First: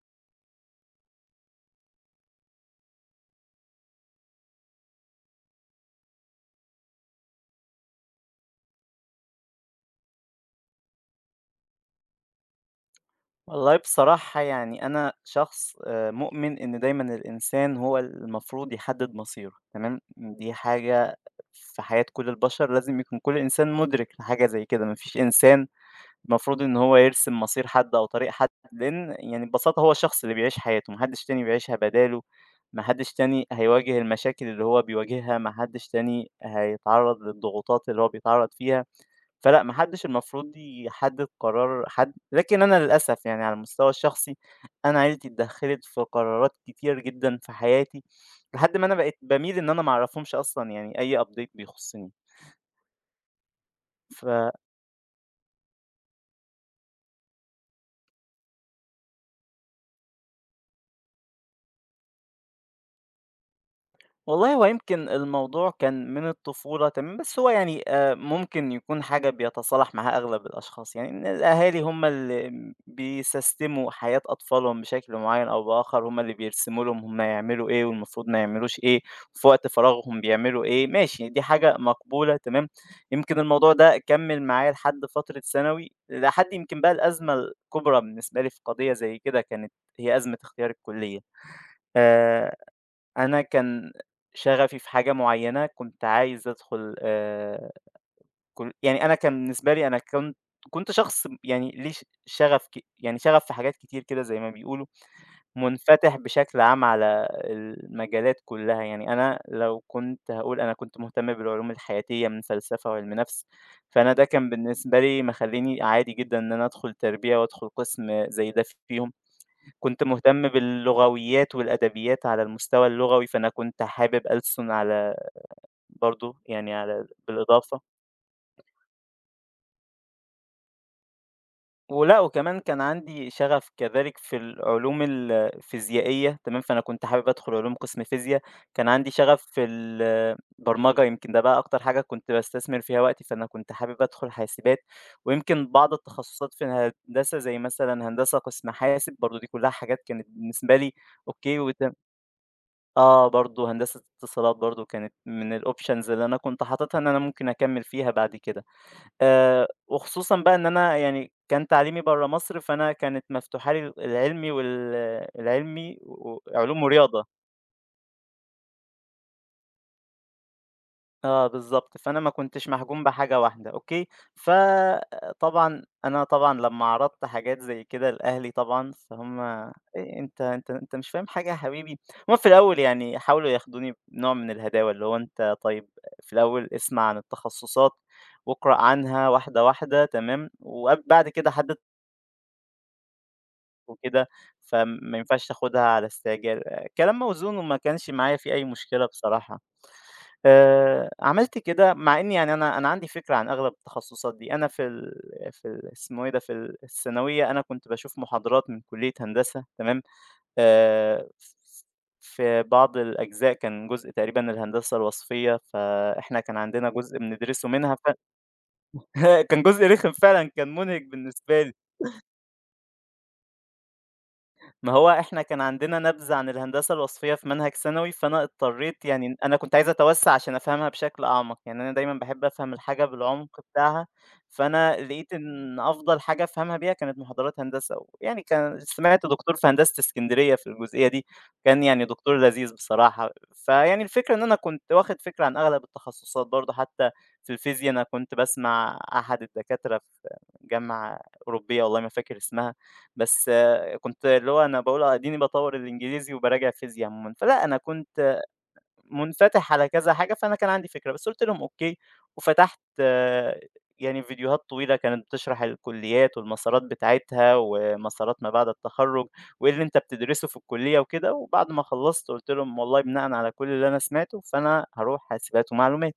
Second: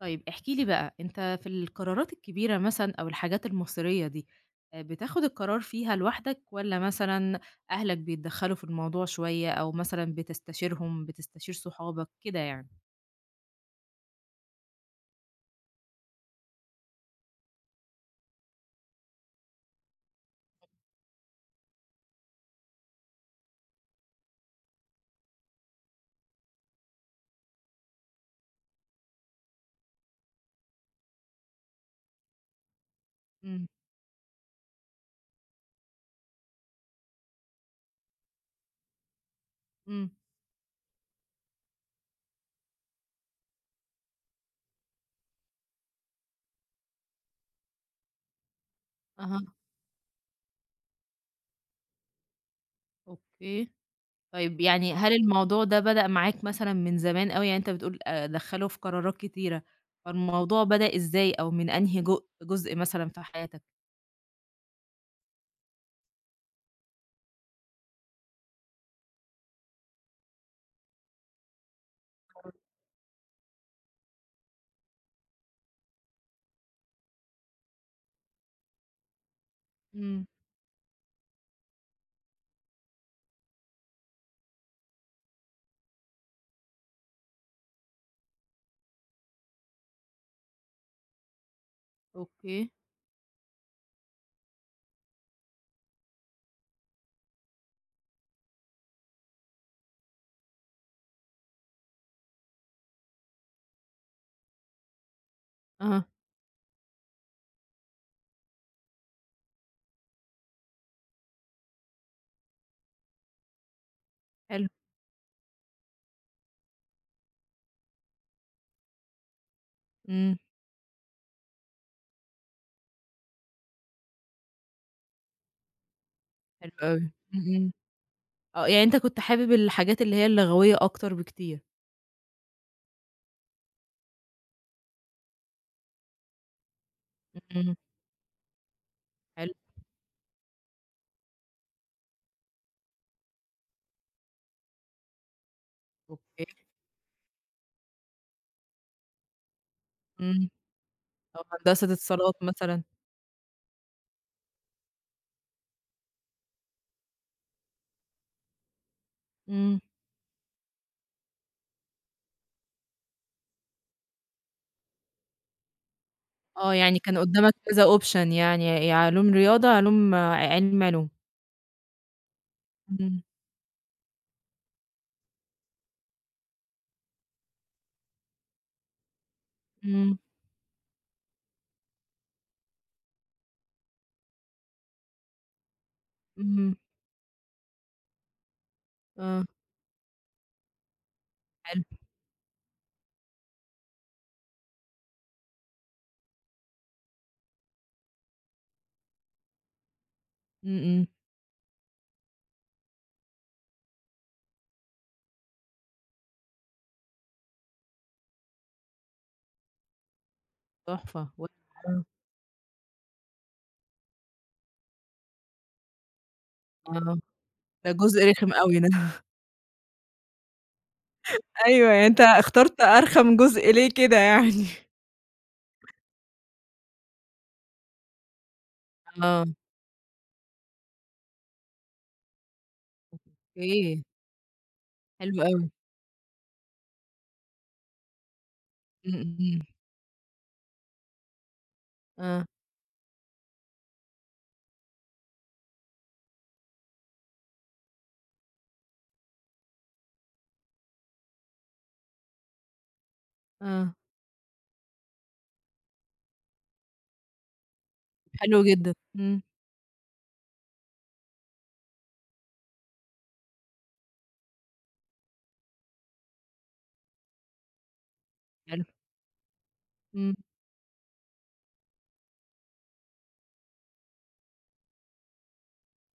طيب احكِ لي بقى، أنت في القرارات الكبيرة مثلًا أو الحاجات المصيرية دي، بتاخد القرار فيها لوحدك والّا مثلًا أهلك بيتدخّلوا في الموضوع شوية أو مثلًا بتستشيرهم، بتستشير صحابك، كده يعني؟ والله بصراحة يعني أنا شخص مؤمن إن دايما الإنسان هو المفروض يحدد مصيره، تمام. دي حاجة في حياة كل البشر، لازم يكون كل إنسان مدرك لحاجة زي كده. مفيش إنسان المفروض إن هو يرسم مصير حد أو طريق حد، لأن يعني ببساطة هو الشخص اللي بيعيش حياته، محدش تاني بيعيشها بداله، محدش تاني إمم، هيواجه المشاكل اللي هو بيواجهها، محدش تاني هيتعرض للضغوطات اللي هو بيتعرض فيها. فلأ، ما حدش إمم، المفروض يحدد قرار حد، لكن أنا للأسف يعني على المستوى الشخصي، أنا عيلتي اتدخلت في قرارات كتير جدًا في حياتي، لحد ما أنا بقيت أها، باميل إن أنا ما أعرفهمش أصلًا يعني أي update بيخصني. أوكي. ف طيب يعني هل الموضوع ده بدأ معاك مثلًا من زمان أوي؟ يعني أنت بتقول دخّلوا في قرارات كتيرة، فالموضوع بدأ إزاي أو من أنهي جزء مثلًا في حياتك؟ والله هو يمكن الموضوع كان من الطفولة، تمام، بس هو يعني ممكن يكون حاجة بيتصالح معاها أغلب الأشخاص، يعني إن الأهالي هم اللي م بيسستموا حياة أطفالهم بشكل معيّن أو بآخر، هم اللي بيرسموا لهم هم هيعملوا إيه والمفروض ما يعملوش إيه، في وقت فراغهم إمم، بيعملوا إيه. ماشي، دي حاجة مقبولة تمام. يمكن الموضوع ده كمّل معايا لحد فترة ثانوي، لحد يمكن بقى الأزمة الكبرى بالنسبة لي في قضية زي كده، كانت هي أزمة اختيار الكلية. آآ أوكي، أنا كان شغفي في حاجة معيّنة، كنت عايز أدخل كل يعني أنا كان بالنسبة لي أنا كنت شخص يعني ليه شغف يعني شغف في حاجات كتير كده زي ما بيقولوا، أها، منفتح بشكل عام على المجالات كلّها. يعني أنا لو كنت هاقول، أنا كنت مهتم بالعلوم الحياتية من فلسفة وعلم نفس، فأنا ده كان حلو، بالنسبة لي مخلّيني عادي جدًا إن أنا أدخل تربية وأدخل قسم زي ده فيهم. كنت إمم، مهتم باللغويات والأدبيات على المستوى اللغوي، فأنا كنت حابب ألسن على برضه حلو يعني على أوي، إمم، إمم. بالإضافة. آه، يعني أنت كنت حابب الحاجات اللي هي اللغوية أكتر بكتير. ولأ، وكمان كان عندي شغف كذلك في العلوم الفيزيائية، تمام، فأنا كنت حابب أدخل علوم إمم. قسم فيزيا. كان عندي شغف حلو، في البرمجة، يمكن ده بقى أكتر حاجة كنت باستثمر فيها وقتي، فأنا كنت حابب أدخل حاسبات، ويمكن بعض أوكي. التخصصات في الهندسة زي مثلًا هندسة قسم حاسب برضه، دي كلها حاجات كانت إمم. بالنسبة لي أو أوكي. وت هندسة اتصالات مثلًا. آه، برضه هندسة اتصالات برضه كانت من الoptions اللي أنا كنت حاططها إن أنا ممكن أكمّل فيها بعد كده. إمم. وخصوصًا بقى إن أنا يعني كان تعليمي برّه مصر، فأنا كانت مفتوحة لي العلمي وال العلمي آه، وعلوم يعني كان ورياضة. قدّامك كذا option يعني يا علوم رياضة، علوم علوم. آه بالضبط، فأنا ما كنتش محجوم إمم، بحاجة واحدة، أوكي. فطبعًا أنا طبعًا لمّا عرضت حاجات زي كده لأهلي طبعًا، فهُم إمم، إيه، أنت مش فاهم حاجة يا حبيبي. هُم في الأول يعني حاولوا ياخدوني بنوع من الهداوة، اللي هو أنت طيب في الأول إمم. اسمع عن التخصصات واقرأ عنها آه، واحدة واحدة، تمام، وب بعد كده حدد حلو. وكده، فما ينفعش تاخدها على استعجال. آه، كلام موزون وما كانش معايا فيه أي مشكلة بصراحة. إمم، إمم، عملت كده مع إني يعني أنا عندي فكرة عن أغلب التخصصات دي. أنا في ال في ال اسمه إيه ده، في ال الثانوية أنا كنت باشوف محاضرات من كلية هندسة، تمام. آآ، تحفة و آه. في بعض الأجزاء كان جزء تقريبًا الهندسة الوصفية، فإحنا كان عندنا جزء آه، بندرسه ده منها ف جزء رخم أوي ده. كان جزء رخم فعلًا، كان مُنهِك بالنسبة لي. أيوه، يعني أنت اخترت أرخم جزء ليه كده يعني؟ ما هو إحنا كان عندنا نبذة عن الهندسة الوصفية في منهج ثانوي، فأنا اضطريت يعني آه، أنا كنت عايز أتوسّع عشان أفهمها بشكل أعمق، يعني أنا دايمًا باحب أفهم الحاجة بالعمق أوكي، بتاعها. فأنا لقيت حلو أوي. إن أفضل حاجة أفهمها بيها كانت محاضرات هندسة، ويعني كان سمعت إمم، دكتور إمم، في هندسة إسكندرية في الجزئية دي، كان يعني دكتور آه، لذيذ بصراحة. فيعني الفكرة إن أنا كنت واخد فكرة عن أغلب التخصصات برضه، حتى في الفيزيا أنا كنت باسمع أحد الدكاترة في جامعة أوروبية، والله ما فاكر اسمها، بس آه، كنت اللي هو أنا باقول آه، أديني باطوّر الإنجليزي وباراجع فيزيا عمومًا. فلأ أنا كنت حلو جدًا. إمم، منفتح على كذا حاجة، فأنا كان عندي فكرة، بس قُلت لهم أوكي. وفتحت آه، يعني فيديوهات طويلة كانت بتشرح الكليات والمسارات بتاعتها، ومسارات ما بعد حلو، التخرُّج، وإيه اللي أنت إمم. بتدرسه في الكلية وكده. وبعد ما خلّصت قُلت لهم، والله بناءً على كل اللي أنا سمعته، فأنا هاروح حاسبات ومعلومات.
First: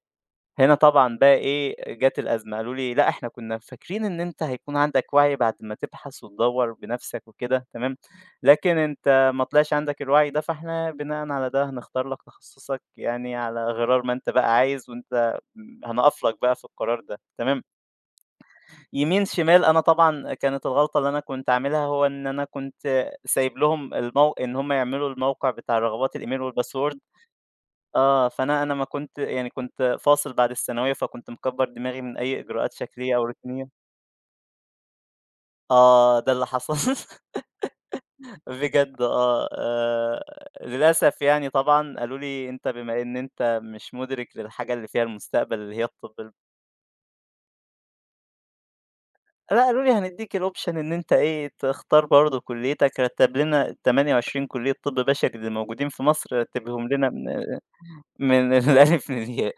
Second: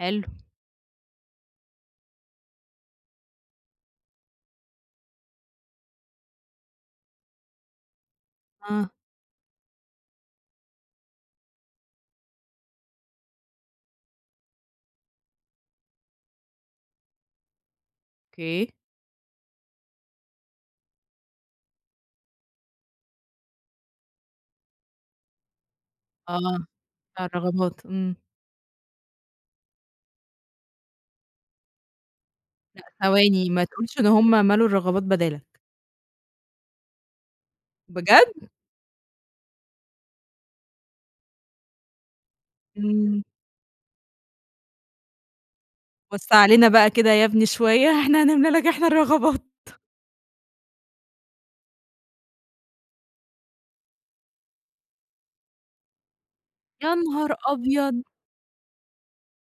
حلو، هنا طبعًا بقى إيه، جات الأزمة. قالوا لي: "لأ، إحنا كنا فاكرين إن أنت هيكون عندك وَعي بعد ما تبحث وتدوّر بنَفْسك وكده، تمام، لكن آه. أنت ما طلعش عندك الوَعي ده، فإحنا بناءً على ده هنختار لك تخصصك يعني على غرار ما أنت بقى عايز، وأنت م هنقف لك بقى في القرار ده." تمام، أوكي، يمين، شمال. أنا طبعًا كانت الغلطة اللي أنا كنت عاملها هو إن أنا كنت سايب لهم المو إن هم يعملوا الموقع بتاع الرغبات، الإيميل آه، والباسورد. بتاع الرغبات، إمم. آه، فأنا أنا ما كنت يعني كنت فاصل بعد الثانوية، فكنت مكبّر دماغي من أي إجراءات شكلية أو ثواني روتينية. ما تقولش إن هم مالوا الرغبات بدالك. آه، ده اللي حصل. بجد؟! بجد آه. للأسف يعني طبعًا قالوا لي: "أنت بما إن إمم، أنت مش مُدرك للحاجة اللي فيها المستقبل، اللي هي الطب الب." وسّع علينا بقى كده يا ابني شوية، إحنا هنملى لك إحنا الرغبات. لأ، قالوا لي: "هندّيك الoption إن أنت إيه، تختار برضه كُلّيتك." رتّب لنا 28 كُلّية طِب بشري اللي موجودين في مصر، رتّبهم يا لنا من نهار أبيض! من الألف للياء.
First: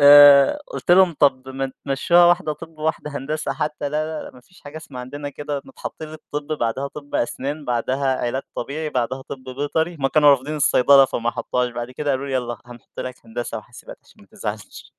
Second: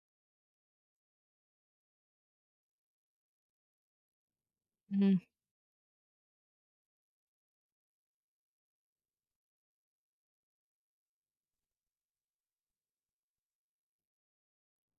قُلت لهم: "طب ما تمشّوها واحدة طِب وواحدة هندسة حتى." "لا، لا، لأ، ما فيش حاجة اسمها إمم. عندنا كده. إحنا اتحطّينا الطِب، بعدها طِب أسنان، بعدها علاج طبيعي، بعدها طِب بيطري." هُم كانوا رافضين الصيدلة فما حطّوهاش. بعد كده قالوا لي: "يالّا هنحط لك هندسة وحاسبات عشان ما تزعلش."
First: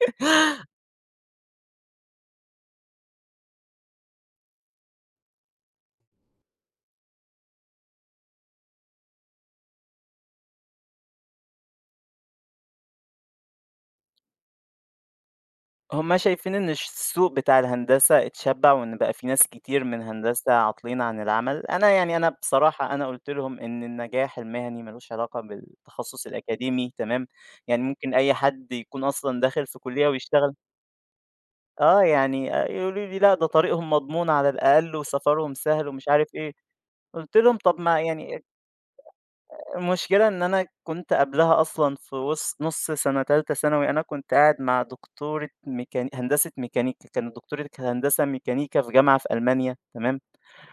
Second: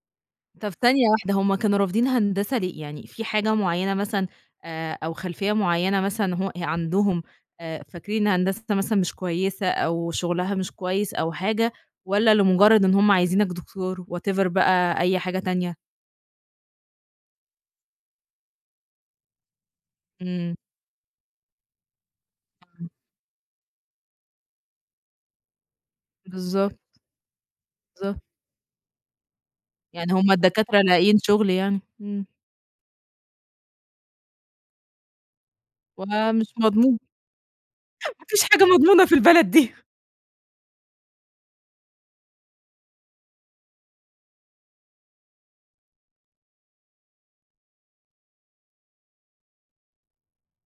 طب ثانية واحدة، هم كانوا رافضين هندسة ليه؟ يعني في حاجة معيّنة مثلًا أو خلفية معيّنة مثلًا هو عندهم فاكرين إن هندسة مثلًا مش كويسة أو شغلها مش كويس أو حاجة، والّا لمجرد إن هم عايزينك دكتور whatever بقى أي حاجة تانية؟ هُم شايفين إن الش السوق بتاع الهندسة اتشبع، وإن بقى في ناس كتير من هندسة إمم. عاطلين عن العمل. أنا بصراحة أنا قُلت لهم إن النجاح المهني ما لوش علاقة بالتخصص بالضبط، الأكاديمي، تمام؟ يعني ممكن بالضبط. أي حد يكون أصلًا داخل في كُلّية يعني هم ويشتغل الدكاترة لاقيين شغل يعني، آه، إمم، يعني يقولوا لي: "لأ، ده طريقهم مضمون على الأقل وسفرهم سهل." ومش عارف إيه، ومش مضمون. قُلت لهم: "طب ما ما فيش يعني حاجة مضمونة في البلد دي. المشكلة إن أنا كنت قبلها أصلًا في وِسط نُص سَنة تالتة ثانوي، أنا كنت قاعد مع دكتورة ميكان هندسة ميكانيكا، كانت دكتورة هندسة ميكانيكا في جامعة في ألمانيا، تمام،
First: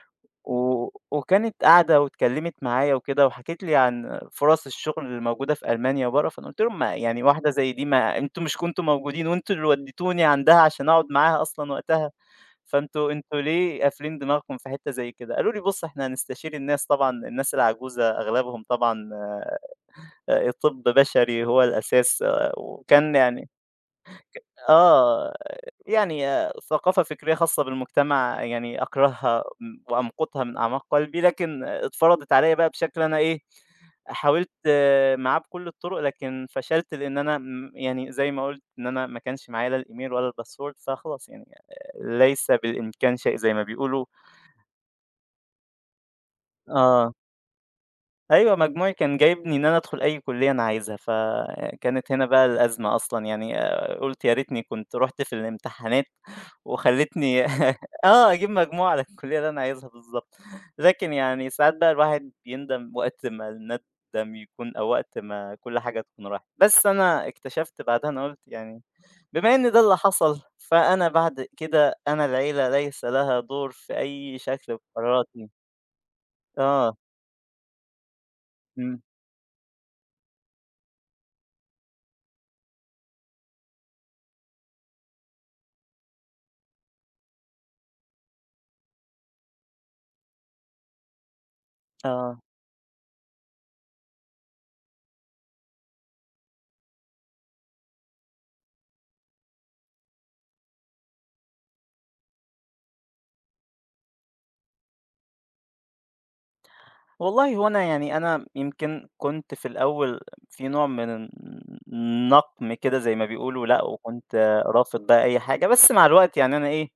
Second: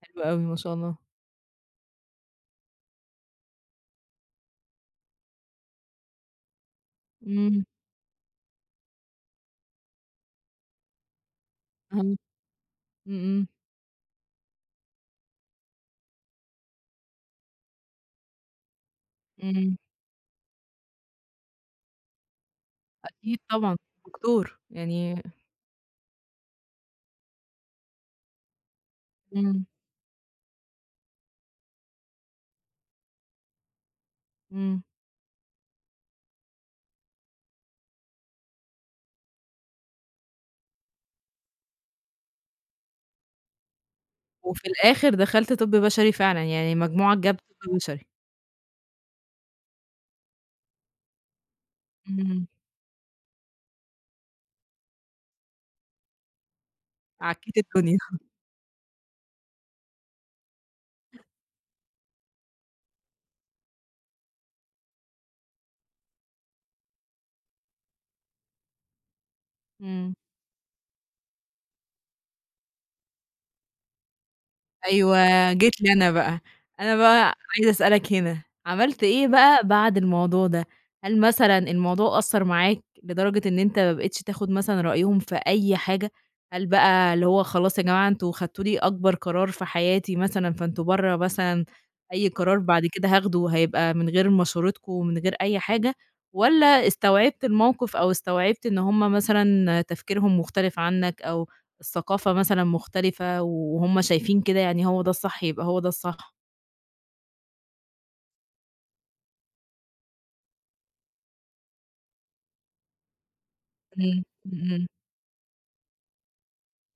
حلو أوي ما شاء و الله. وكانت قاعدة واتكلمت معايا وكده وحكِت لي عن فرص الشغل اللي موجودة في ألمانيا وبرّه." فأنا قُلت لهم: "ما يعني واحدة إمم، زي دي ما أنتم مش كنتم موجودين وأنتم اللي ودّيتوني عندها عشان أقعد معاها أصلًا أها، وقتها، إمم، فأنتم إمم، ليه قافلين دماغكم في حتة زي كده؟" قالوا لي: "بُص إحنا هنستشير الناس طبعًا، الناس العجوزة أغلبهم طبعًا إمم. طِبّ بشري هو الأساس." آه، وكان أكيد يعني طبعًا، دكتور يعني آه، يعني آه، ثقافة فكرية خاصة بالمجتمع يعني أكرهها إمم، م وأمقتها من أعماق قلبي، لكن اتفرضت عليَّ بقى بشكل أنا إيه، حاولت إمم. آه، معاه بكل الطُرق لكن فشلت، لإن أنا م يعني زي ما قُلت إن أنا ما كانش معايا لا الإيميل ولا الباسورد. فخلاص يعني آه، ليس بالإمكان شيء زي ما بيقولوا. وفي الآخر دخلت طِب بشري فعلًا، يعني آه. مجموعك جاب طِب بشري. أيوه، مجموعي كان جايبني إن أنا أدخل أي كُلّية أنا عايزها، فكانت هنا بقى إمم، الأزمة أصلًا. يعني قُلت يا ريتني كنت رُحت في الامتحانات وخلّتني عكيت الدنيا. آه، أجيب مجموع على الكُلّية اللي أنا عايزها بالضبط، لكن يعني ساعات بقى الواحد بيندم وقت ما الندم يكون أو وقت ما كل حاجة تكون راحت. بس أنا اكتشفت بعدها، أنا قُلت يعني بما إن ده اللي إمم. حصل، فأنا بعد كده أنا العيلة ليس لها دور في أي شكل في قراراتي. أيوه، جيت لي أنا بقى، آه، أنا بقى عايزة أسألك هنا، إمم، عملت إيه بقى بعد الموضوع ده؟ هل مثلًا الموضوع أثّر معاك لدرجة إن أنت ما بقيتش تاخد مثلًا رأيهم في أي حاجة؟ هل بقى اللي هو خلاص يا جماعة أنتم خدتوا لي أكبر قرار في حياتي مثلًا، فأنتم برّه مثلًا أي آه. قرار بعد كده هاخده هيبقى من غير مشورتكم ومن غير أي حاجة، والّا استوعبت الموقف أو استوعبت إن هُم مثلًا تفكيرهم مختلف عنك أو الثقافة مثلًا مختلفة وهُم شايفين كده يعني هو ده الصح، يبقى هو ده الصح. والله هو أنا يعني أنا يمكن كنت في الأول في نوع من النقم كده زي ما بيقولوا لأ، إمم، وكنت إمم، إمم. رافض بقى أي حاجة. بس مع الوقت يعني أنا إيه،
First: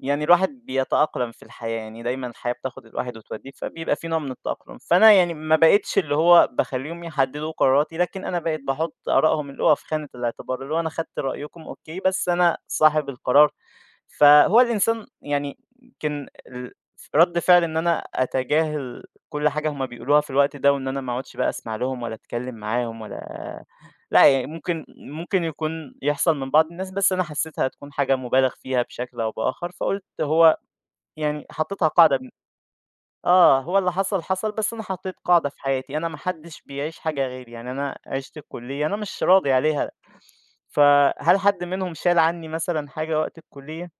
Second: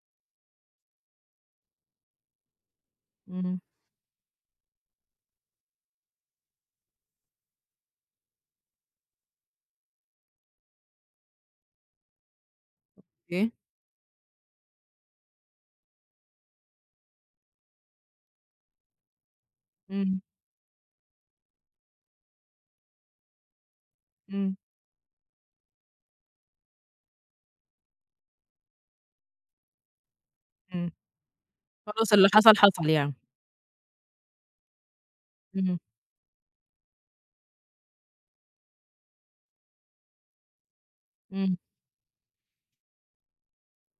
يعني الواحد بيتأقلم في الحياة، يعني دايمًا الحياة بتاخد الواحد وتوديه، إمم، فبيبقى في نوع من التأقلم. فأنا يعني ما بقيتش اللي هو باخلّيهم يحددوا قراراتي، لكن أنا بقيت باحط آرائهم اللي هو في خانة الاعتبار، اللي هو أنا خدت رأيكم أوكي، بس أنا صاحب القرار. أوكي. فهو الإنسان يعني يمكن ال رَد فعلي إن أنا أتجاهل كل حاجة هُم بيقولوها إمم، في الوقت ده، وإن أنا ما اقعدش بقى أسمع لهم ولا أتكلم معاهم ولا لأ، يعني إمم، ممكن يكون يحصل من بعض الناس، بس أنا حسيتها هتكون حاجة مُبالغ فيها بشكل أو بآخر. فقُلت هو إمم. يعني حطيتها خلاص قاعدة م اللي حصل، حصل يعني. آه، هو اللي حصل، حصل، بس أنا حطيت قاعدة في إمم، حياتي، أنا ما حدش بيعيش حاجة غيري. يعني أنا عِشت الكُلّية أنا مش راضي عليها، فهل إمم، حد منهم شال عني مثلًا حاجة وقت الكُلّية؟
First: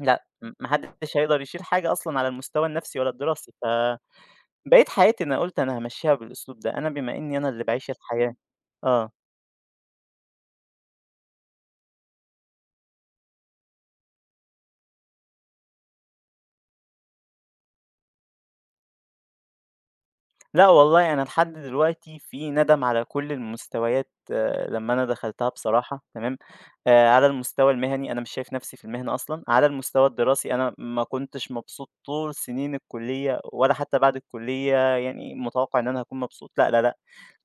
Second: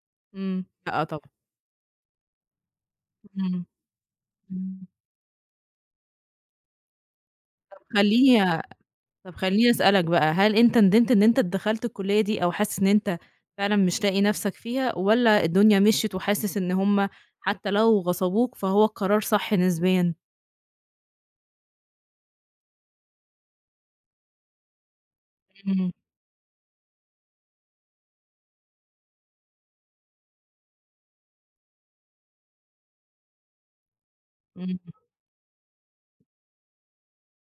لأ، م إمم. ما لأ حدش طبعًا. هيقدر يشيل حاجة أصلًا على المستوى النفسي ولا الدراسي. إمم، فبقيت إمم. حياتي أنا قُلت أنا هامشّيها بالأسلوب ده، أنا بما إني أنا اللي طب باعيش الحياة. خلّيني آه، طب خلّيني أسألك بقى، هل أنت ندمت إن أنت دخلت الكلية دي أو حاسس إن أنت فعلًا مش لاقي نفسك فيها والّا الدنيا مشيت وحاسس إن هُم حتى لو غصبوك فهو القرار صح نسبيًا؟ لأ والله أنا لحد دلوقتي في ندم على كل المستويات. آه، لمّا أنا دخلتها إمم. بصراحة، تمام. على المستوى المهني أنا مش شايف نفسي في المهنة أصلًا، على المستوى الدراسي أنا ما كنتش مبسوط طول سنين الكلية، ولا حتى بعد إمم، الكلية يعني متوقع إن أنا هاكون مبسوط، لأ، لأ، لأ.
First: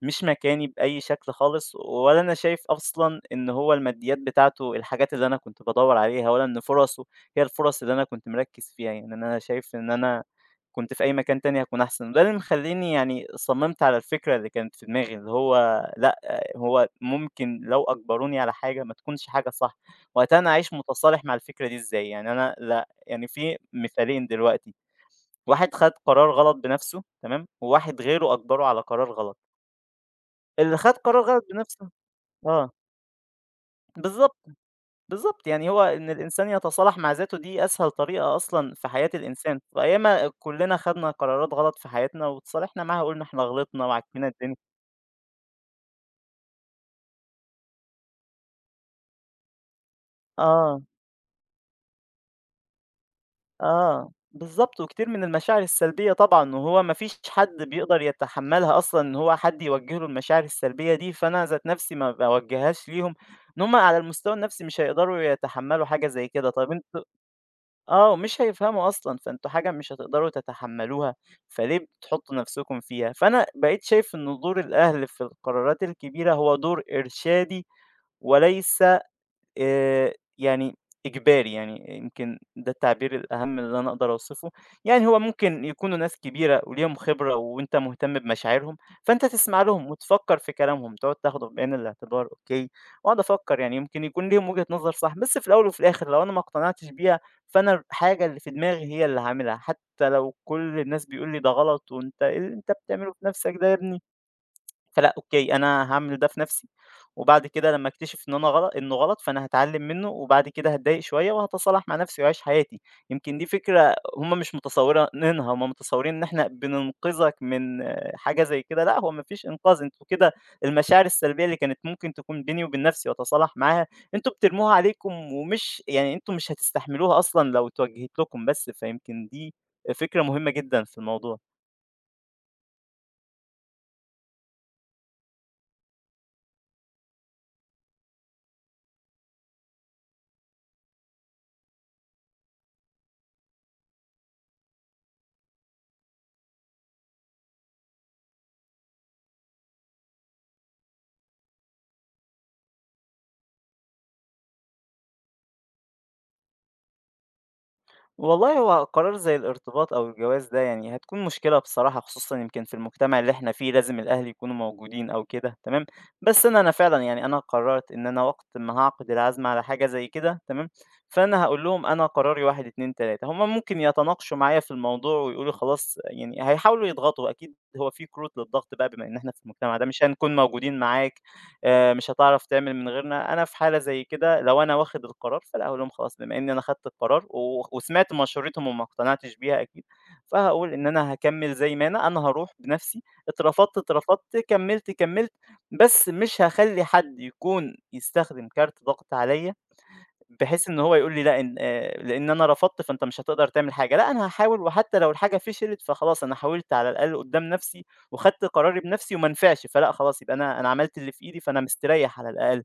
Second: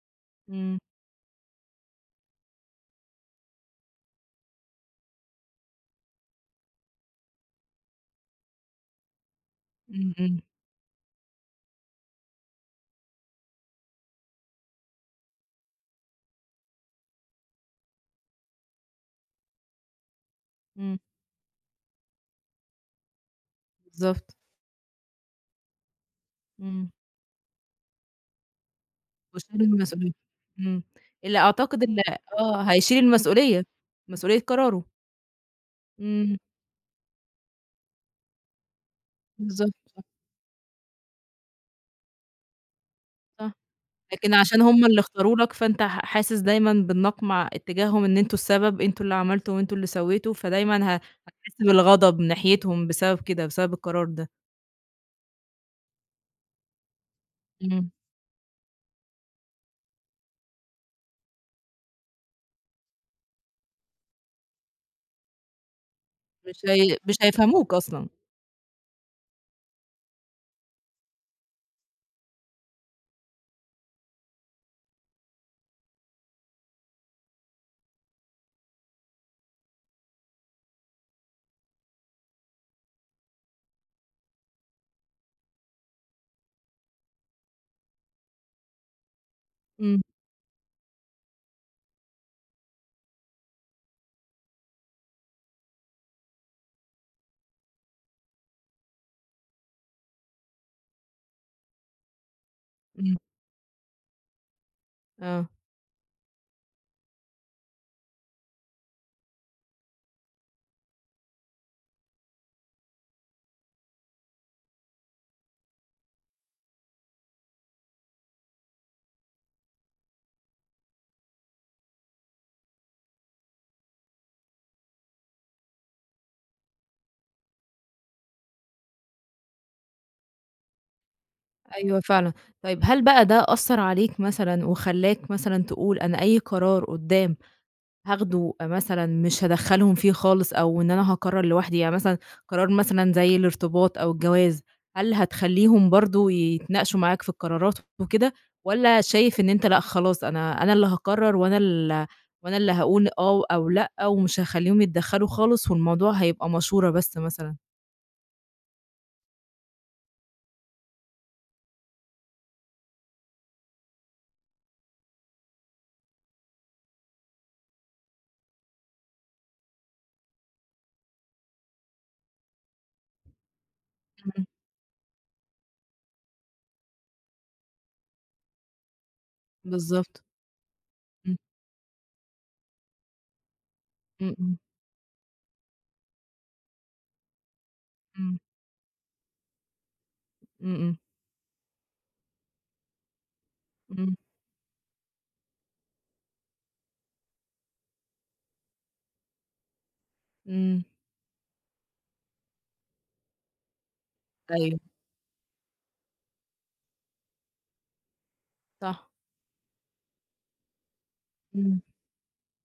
مش مكاني إمم، بأي شكل خالص، ولا أنا شايف أصلًا إن هو الماديات بتاعته الحاجات اللي أنا كنت بادوّر عليها، ولا إن فرصه هي الفرص اللي أنا كنت مركّز فيها. يعني أنا شايف إن إمم، أنا إمم. كنت في أي مكان تاني هاكون أحسن، وده اللي مخلّيني يعني صمِّمت على الفكرة اللي كانت في دماغي، اللي هو لأ، هو ممكن لو أجبروني على حاجة ما تكونش حاجة صح، وقتها أنا أعيش إمم، متصالح مع الفكرة دي إزاي؟ يعني أنا لأ يعني في مثالين بالضبط. دلوقتي، واحد خَد قرار غلط إمم. بنَفْسه، تمام، وواحد غيره أجبره على قرار غلط. وشال المسؤولية. اللي إمم. خد قرار اللي غلط أعتقد بنفسه اللي آه، آه، هيشيل المسؤولية، بالضبط. مسؤولية قراره. بالضبط، يعني هو إن إمم، الإنسان يتصالح مع ذاته دي أسهل طريقة أصلًا في حياة الإنسان، بالضبط، صح، وأياما كلنا خدنا قرارات غلط في حياتنا وتصالحنا معاها وقُلنا إحنا صح. غلطنا وعكينا لكن الدنيا. عشان هم اللي اختاروا لك، فأنت حاسس دايمًا بالنقمة اتجاههم إن أنتم السبب، أنتم اللي عملتوا وأنتم اللي سويتوا، فدايمًا آه، هتحس بالغضب ناحيتهم بسبب كده، بسبب القرار آه، ده. بالضبط، وكتير من المشاعر السلبية طبعًا، وهو ما فيش حد إمم. بيقدر يتحمّلها أصلًا إن هو حد يوجّه له المشاعر السلبية دي، فأنا ذات نفسي ما باوجّههاش ليهم، إن هُم على المستوى النفسي مش هيقدروا يتحمّلوا حاجة زي كده. طَب أنتِ مش هيفهموك أصلًا. آه، ومش هيفهموا أصلًا، فأنتم حاجة مش هتقدروا تتحمّلوها، فليه بتحطّوا نَفْسكم فيها؟ فأنا بقيت شايف إن دور الأهل في القرارات الكبيرة هو دور إرشادي وليس آآ يعني إجباري. يعني يمكن ده التعبير الأهم اللي أنا أقدر أوصفه. يعني هو ممكن يكونوا ناس كبيرة وليهم خبرة وأنت مهتم بمشاعرهم، فأنت تسمع لهم إمم، وتفكّر في كلامهم، تقعد تاخده بعين الاعتبار، أوكي، وأقعد أفكّر يعني يمكن يكون ليهم وجهة نظر صح، بس في الأول وفي الآخر لو أنا ما اقتنعتش بيها، فأنا الحاجة اللي في دماغي هي اللي هاعملها، حتى لو كل الناس بيقول لي ده غلط وأنت إيه اللي أنت بتعمله إمم، في نَفْسك ده يا ابني؟ فلأ آه. أوكي، أنا هاعمل ده في نَفْسي، وبعد كده لمّا أكتشف إن أنا غل إنه غلط، فأنا هاتعلّم منّه، وبعد كده هاتضايق شوية وهاتصالح مع نَفْسي وأعيش حياتي. يمكن دي فكرة هم مش متصورينها، هم متصورين إن إحنا بننقذك من آه، حاجة زي كده. لأ هو ما فيش إنقاذ، أنتم كده المشاعر السلبية اللي كانت ممكن تكون بيني وبين نَفْسي وأتصالح معاها، أنتم بترموها عليكم، ومش يعني أنتم مش هتستحملوها أصلًا لو اتوجهت لكم بس. فيمكن دي فكرة مهمة جدًا في الموضوع. أيوه فعلًا. طيب هل بقى ده أثّر عليك مثلًا وخلّاك مثلًا تقول أنا أي قرار قدّام هاخده مثلًا مش هادخّلهم فيه خالص أو إن أنا هاقرّر لوحدي، يعني مثلًا قرار مثلًا زي الارتباط أو الجواز، هل هتخلّيهم برضه يتناقشوا معاك في القرارات وكده، والّا شايف إن أنت لأ خلاص أنا اللي هاقرّر وأنا اللي هاقول آه أو لأ ومش هاخلّيهم يتدخّلوا خالص والموضوع هيبقى مشورة بس مثلًا؟ والله هو قرار زي الارتباط أو الجواز ده يعني هتكون مشكلة بصراحة، خصوصًا يمكن في المجتمع اللي إحنا فيه لازم الأهل يكونوا موجودين أو كده، تمام. بس أنا فعلًا يعني أنا قررت إن أنا وقت ما هاعقد العزم على حاجة زي كده، تمام، فأنا هاقول لهم أنا قراري 1، 2، 3. هُم ممكن يتناقشوا إمم، معايا في الموضوع ويقولوا خلاص يعني هيحاولوا يضغطوا أكيد، هو في كروت للضغط بقى بما إن إحنا في المجتمع ده، مش بالضبط. هنكون موجودين معاك، إمم، مش هتعرف تعمل من غيرنا. أنا في حالة زي كده إمم، لو أنا واخد القرار فلأ هاقول لهم خلاص، بما إني أنا خدت القرار و وسمعت إمم، مشورتهم وما اقتنعتش بيها أكيد، فهاقول إن إمم، أنا هاكمّل زي ما أنا، أنا هاروح بنفسي. اترفضت إمم، اترفضت، كمّلت كمّلت، بس مش هاخلّي حد يكون يستخدم كارت ضغط عليّا بحيث إن إمم، هو يقول لي لأ إن لإن أنا رفضت فأنت مش هتقدر تعمل حاجة. لأ أنا هاحاول، أيوه، وحتى لو الحاجة فشلت فخلاص أنا حاولت على الأقل قدّام نفسي، وخدت قراري صح. بنفسي وما نفعش، فلأ خلاص يبقى أنا عملت اللي في إيدي فأنا إمم. مستريح على الأقل.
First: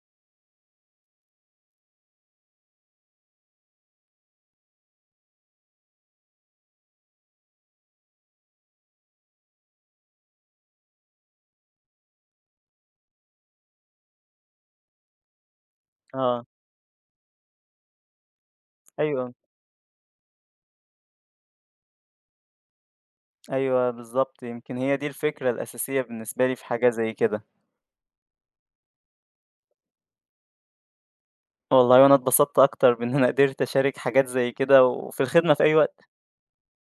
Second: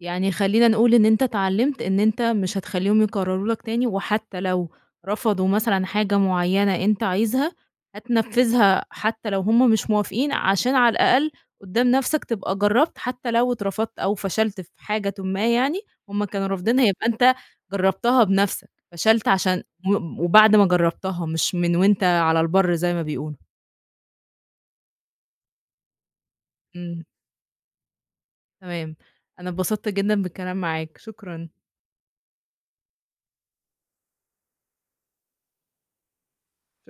يعني خلّينا نقول إن أنت اتعلّمت إن أنت مش هتخلّيهم يكرّروا لك تاني، وحتى لو رفضوا مثلًا حاجة معيّنة أنت عايزها، هتنفّذها حتى لو هُم مش موافقين، عشان على الأقل قدّام نَفْسك تبقى جرّبت حتى لو اترفضت أو فشلت في حاجةٍ ما يعني، هُم آه، كانوا رافضينها يبقى أنت جرّبتها بنَفْسك، فشلت أيوه، عشان و وبعد ما جرّبتها مش من وأنت على البَر زي ما بيقولوا. أيوه بالضبط، يمكن هي دي الفكرة الأساسية بالنسبة لي في حاجة إمم، زي كده. تمام، أنا اتبسطت جدًا بالكلام معاك، شكرًا. والله وأنا اتبسطت أكتر بإن أنا قدرت أشارك حاجات زي كده، وفي الخدمة في أي وقت.